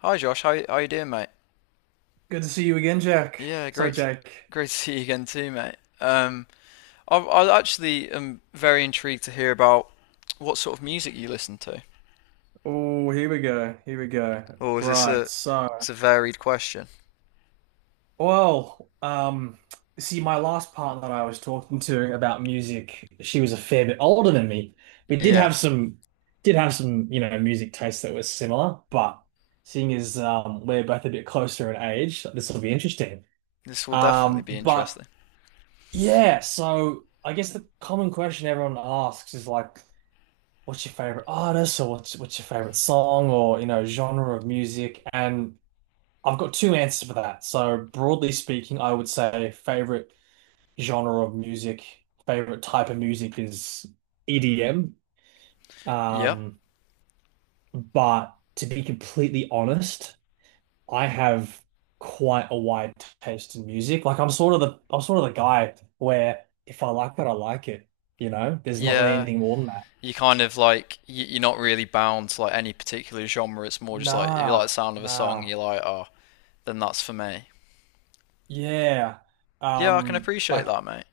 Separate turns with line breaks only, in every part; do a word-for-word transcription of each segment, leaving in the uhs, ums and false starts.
Hi Josh, how how you doing, mate?
Good to see you again, Jack.
Yeah,
So,
great.
Jack,
Great to see you again too, mate. Um, I I actually am very intrigued to hear about what sort of music you listen to.
oh, here we go. Here we go.
Or is this
Right.
a
So,
It's a varied question?
well, um, see, my last partner that I was talking to about music, she was a fair bit older than me. We did
Yeah,
have some, did have some, you know, music tastes that were similar, but seeing as um, we're both a bit closer in age, this will be interesting.
this will definitely
Um,
be
but
interesting.
yeah, so I guess the common question everyone asks is like, what's your favorite artist or what's what's your favorite song or you know genre of music, and I've got two answers for that. So broadly speaking, I would say favorite genre of music, favorite type of music is E D M.
Yep.
Um, but to be completely honest, I have quite a wide taste in music. Like I'm sort of the I'm sort of the guy where if I like it, I like it. You know, there's not really
Yeah.
anything more than that.
You kind of like you, you're not really bound to like any particular genre. It's more just like if you like
Nah,
the sound of a song,
nah.
you're like, oh, then that's for me.
Yeah.
Yeah, I can
Um,
appreciate
like
that, mate.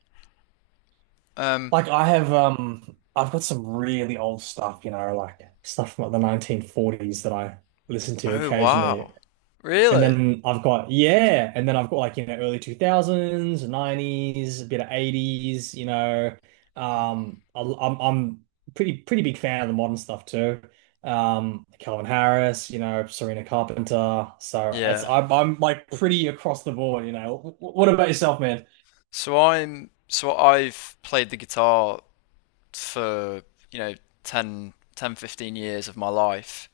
Um.
like I have um I've got some really old stuff, you know, like stuff from like the nineteen forties that I listen to
Oh
occasionally.
wow.
And
Really?
then I've got yeah, and then I've got like, you know, early two thousands, nineties, a bit of eighties, you know. Um I, I'm I'm pretty pretty big fan of the modern stuff too. Um, Calvin Harris, you know, Serena Carpenter. So it's
Yeah.
I'm I'm like pretty across the board, you know. W- w- what about yourself, man?
So I'm so I've played the guitar for, you know, ten, ten, fifteen years of my life.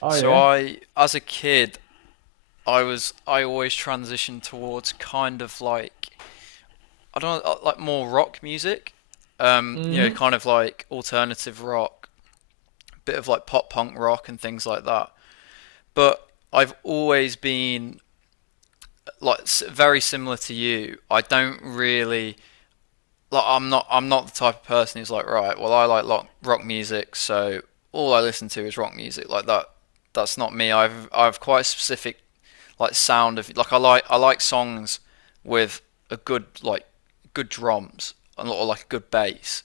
Oh
So
yeah.
I as a kid, I was I always transitioned towards kind of like I don't know, uh, like more rock music. Um, you know,
Hmm.
kind of like alternative rock, a bit of like pop punk rock and things like that. But I've always been like very similar to you. I don't really like, I'm not I'm not the type of person who's like, right, well, I like rock, rock music, so all I listen to is rock music. Like that, that's not me. I've I've quite a specific, like, sound. Of like, I like I like songs with a good like good drums and or like a good bass.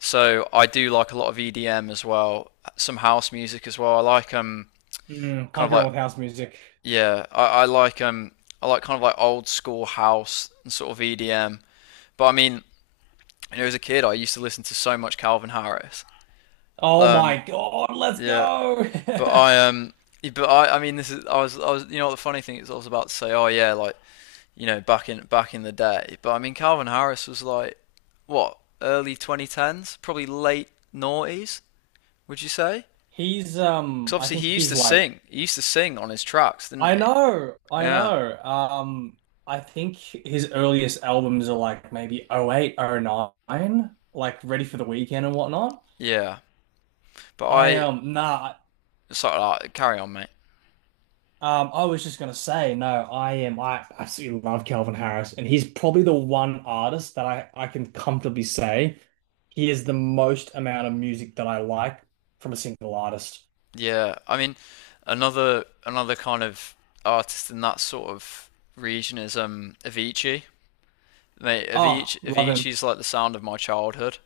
So I do like a lot of E D M as well, some house music as well. I like, um
Mm,
kind of
punk rock
like,
with house music.
yeah, I, I like um I like kind of like old school house and sort of E D M. But I mean, and as a kid, I used to listen to so much Calvin Harris.
Oh my
Um,
God, let's
yeah,
go.
but I um, yeah, but I, I mean, this is I was, I was, you know, the funny thing is, I was about to say, oh, yeah, like, you know, back in back in the day. But I mean, Calvin Harris was like, what, early twenty tens, probably late noughties, would you say?
He's
Because
um I
obviously
think
he used
he's
to
like
sing, he used to sing on his tracks, didn't
I
he?
know, I
Yeah,
know. Um, I think his earliest albums are like maybe oh eight, oh nine, like Ready for the Weekend and whatnot.
yeah. But
I
I,
um nah.
sorry, like, carry on, mate.
Um, I was just gonna say, no, I am. I absolutely love Calvin Harris, and he's probably the one artist that I I can comfortably say he is the most amount of music that I like from a single artist.
Yeah, I mean, another another kind of artist in that sort of region is um Avicii. Mate,
Oh,
Avicii
love him!
Avicii's like the sound of my childhood.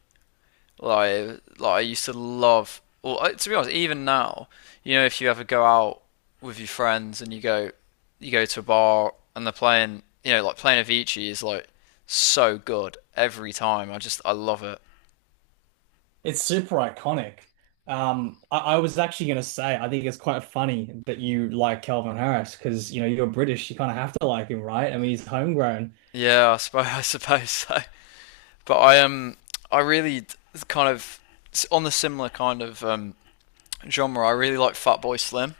Like like I used to love. Well, I- to be honest, even now, you know, if you ever go out with your friends and you go you go to a bar and they're playing, you know, like playing Avicii is like so good every time. I just I love it.
It's super iconic. Um, I, I was actually gonna say, I think it's quite funny that you like Calvin Harris because you know you're British, you kind of have to like him, right? I mean, he's homegrown.
Yeah, I suppose I suppose so. But I um I really kind of on the similar kind of, um, genre. I really like Fatboy Slim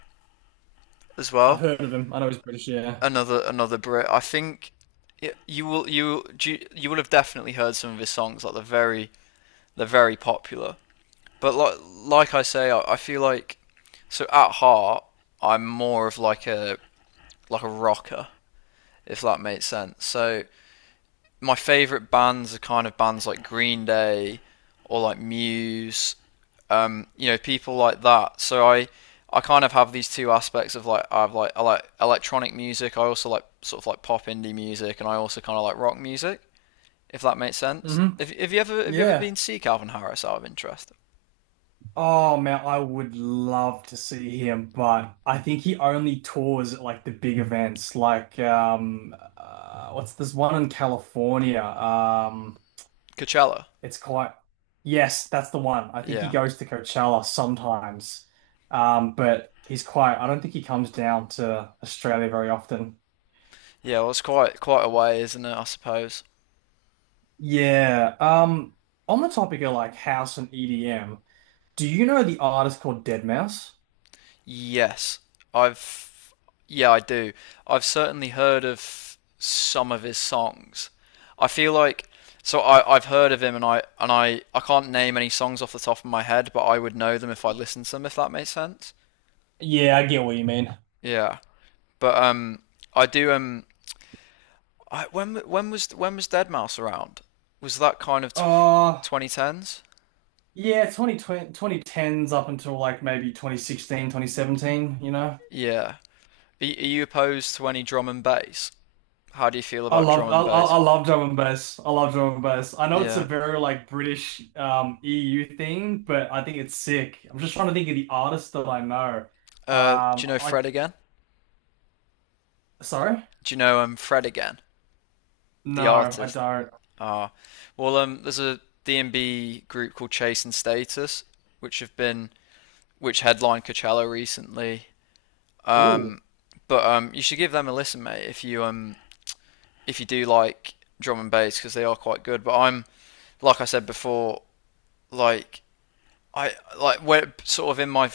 as
I've
well.
heard of him. I know he's British. Yeah.
Another another Brit. I think y you will you you, you will have definitely heard some of his songs. Like they're very they're very popular. But like like I say, I, I feel like, so at heart, I'm more of like a like a rocker, if that makes sense. So my favorite bands are kind of bands like Green Day or like Muse, um, you know, people like that. So I, I kind of have these two aspects of like, I've like I like electronic music. I also like sort of like pop indie music, and I also kind of like rock music. If that makes sense.
Hmm.
Have, have you ever have you ever been
Yeah.
to see Calvin Harris out of interest?
Oh man, I would love to see him, but I think he only tours at like the big events, like um, uh, what's this one in California? Um,
Coachella.
it's quite Yes, that's the one. I think he
Yeah,
goes to Coachella sometimes, um, but he's quite. I don't think he comes down to Australia very often.
yeah. Well, it's quite quite a way, isn't it? I suppose.
Yeah. Um, on the topic of like house and E D M, do you know the artist called Dead Mouse?
Yes, I've yeah, I do. I've certainly heard of some of his songs. I feel like, so I I've heard of him, and I and I I can't name any songs off the top of my head, but I would know them if I listened to them, if that makes sense.
Yeah, I get what you mean.
Yeah, but um, I do, um, I when when was when was Dead Mouse around? Was that kind of twenty tens?
Yeah, twenty twenty, up until like maybe twenty sixteen, twenty seventeen. You know.
Yeah. Are, y- are you opposed to any drum and bass? How do you feel
I
about drum
loved I,
and
I
bass?
I love drum and bass. I love drum and bass. I know it's a
Yeah.
very like British um E U thing, but I think it's sick. I'm just trying to think of the artists that I know.
Uh, do you
Um,
know
like
Fred again?
sorry?
Do you know um Fred again, the
No, I
artist?
don't.
Ah, well, um there's a D and B group called Chase and Status, which have been which headlined Coachella recently.
Ooh.
Um, but um you should give them a listen, mate, if you, um if you do like drum and bass, because they are quite good. But I'm, like I said before, like, I like where, sort of, in my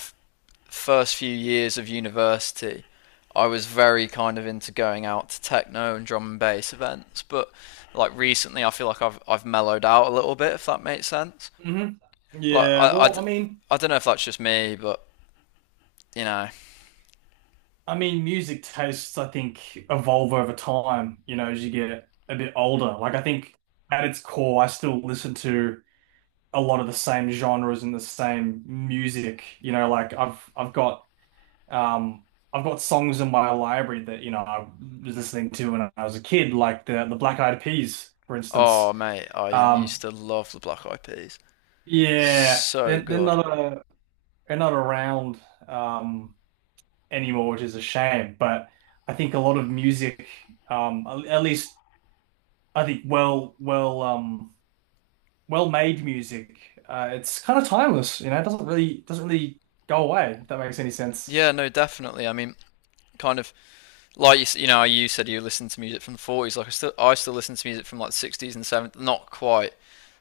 first few years of university, I was very kind of into going out to techno and drum and bass events, but, like, recently, I feel like I've I've mellowed out a little bit, if that makes sense.
Hmm.
Like,
Yeah,
I I I,
well,
d-
I mean
I don't know if that's just me, but you know.
I mean music tastes I think evolve over time, you know, as you get a bit older. Like I think at its core, I still listen to a lot of the same genres and the same music. You know, like I've I've got um I've got songs in my library that, you know, I was listening to when I was a kid, like the the Black Eyed Peas, for
Oh,
instance.
mate, I used
Um
to love the Black Eyed Peas,
yeah,
so
they're they're
good.
not a, they're not around um anymore, which is a shame. But I think a lot of music, um at at least I think well well um well-made music. Uh, it's kind of timeless, you know. It doesn't really doesn't really go away, if that makes any sense.
Yeah, no, definitely. I mean, kind of like you, you know, you said you listen to music from the forties. Like I still, I still listen to music from like the sixties and seventies. Not quite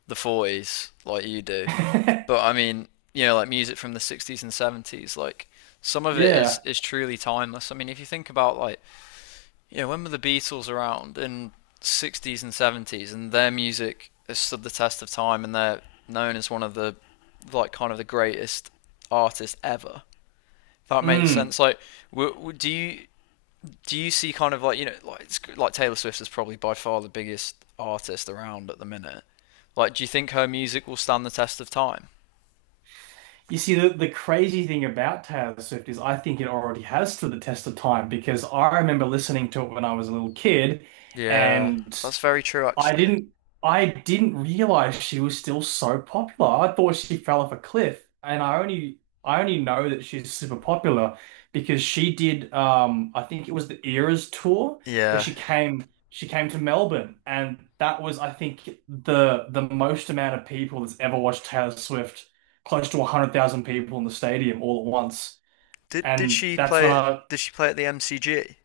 the forties like you do, but I mean, you know, like, music from the sixties and seventies. Like some of it is
Yeah.
is truly timeless. I mean, if you think about, like, you know, when were the Beatles around, in sixties and seventies, and their music has stood the test of time, and they're known as one of the like kind of the greatest artists ever. If that makes
Mm.
sense. Like, do you do you see, kind of, like you know like it's, like Taylor Swift is probably by far the biggest artist around at the minute. Like, do you think her music will stand the test of time?
You see, the, the crazy thing about Taylor Swift is I think it already has stood the test of time because I remember listening to it when I was a little kid,
Yeah,
and
that's very true,
I
actually.
didn't I didn't realize she was still so popular. I thought she fell off a cliff, and I only I only know that she's super popular because she did um I think it was the Eras tour where
Yeah.
she came she came to Melbourne, and that was I think the the most amount of people that's ever watched Taylor Swift, close to one hundred thousand people in the stadium all at once.
Did did
And
she
that's when
play
I
did she play at the M C G?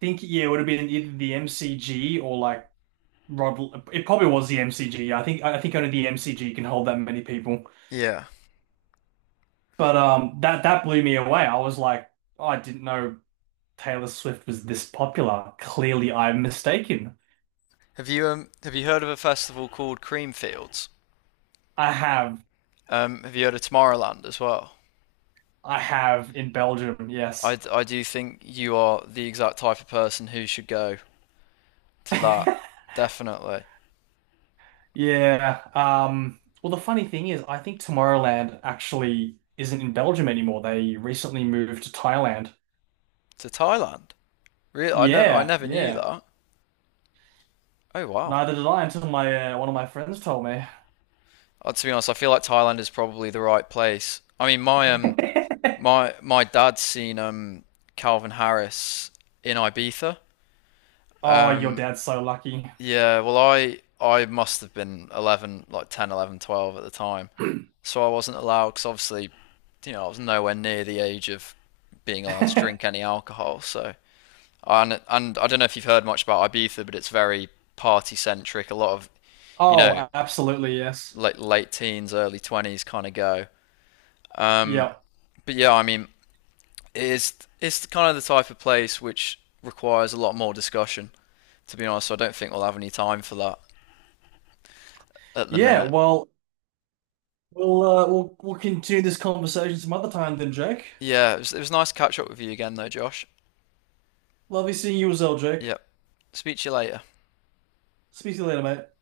think yeah, it would have been either the M C G or like Rod, it probably was the M C G. I think I think only the M C G can hold that many people.
Yeah.
But um, that that blew me away. I was like, oh, I didn't know Taylor Swift was this popular. Clearly, I'm mistaken.
Have you um have you heard of a festival called Creamfields?
I have
Um, have you heard of Tomorrowland as well?
I have in Belgium,
I
yes.
I do think you are the exact type of person who should go to that. Definitely
Yeah. Um, well, the funny thing is, I think Tomorrowland actually isn't in Belgium anymore. They recently moved to Thailand.
to Thailand. Really, I never I
Yeah,
never knew
yeah.
that. Oh wow.
Neither did I until my uh, one of my friends told me.
Uh, to be honest, I feel like Thailand is probably the right place. I mean, my um, my my dad's seen um Calvin Harris in Ibiza.
Oh, your
Um,
dad's so lucky.
yeah. Well, I I must have been eleven, like ten, eleven, twelve at the time, so I wasn't allowed, because obviously, you know, I was nowhere near the age of being allowed to drink any alcohol. So and and I don't know if you've heard much about Ibiza, but it's very party centric. A lot of, you know,
Oh, absolutely, yes.
like, late teens, early twenties kind of go. Um,
Yeah.
But yeah, I mean, it's it's kind of the type of place which requires a lot more discussion. To be honest, so I don't think we'll have any time for that at the
Yeah,
minute.
well, we'll uh, we'll we'll continue this conversation some other time then, Jake.
Yeah, it was, it was nice to catch up with you again, though, Josh.
Lovely seeing you as well, Jake.
Yep. Speak to you later.
Speak to you later, mate.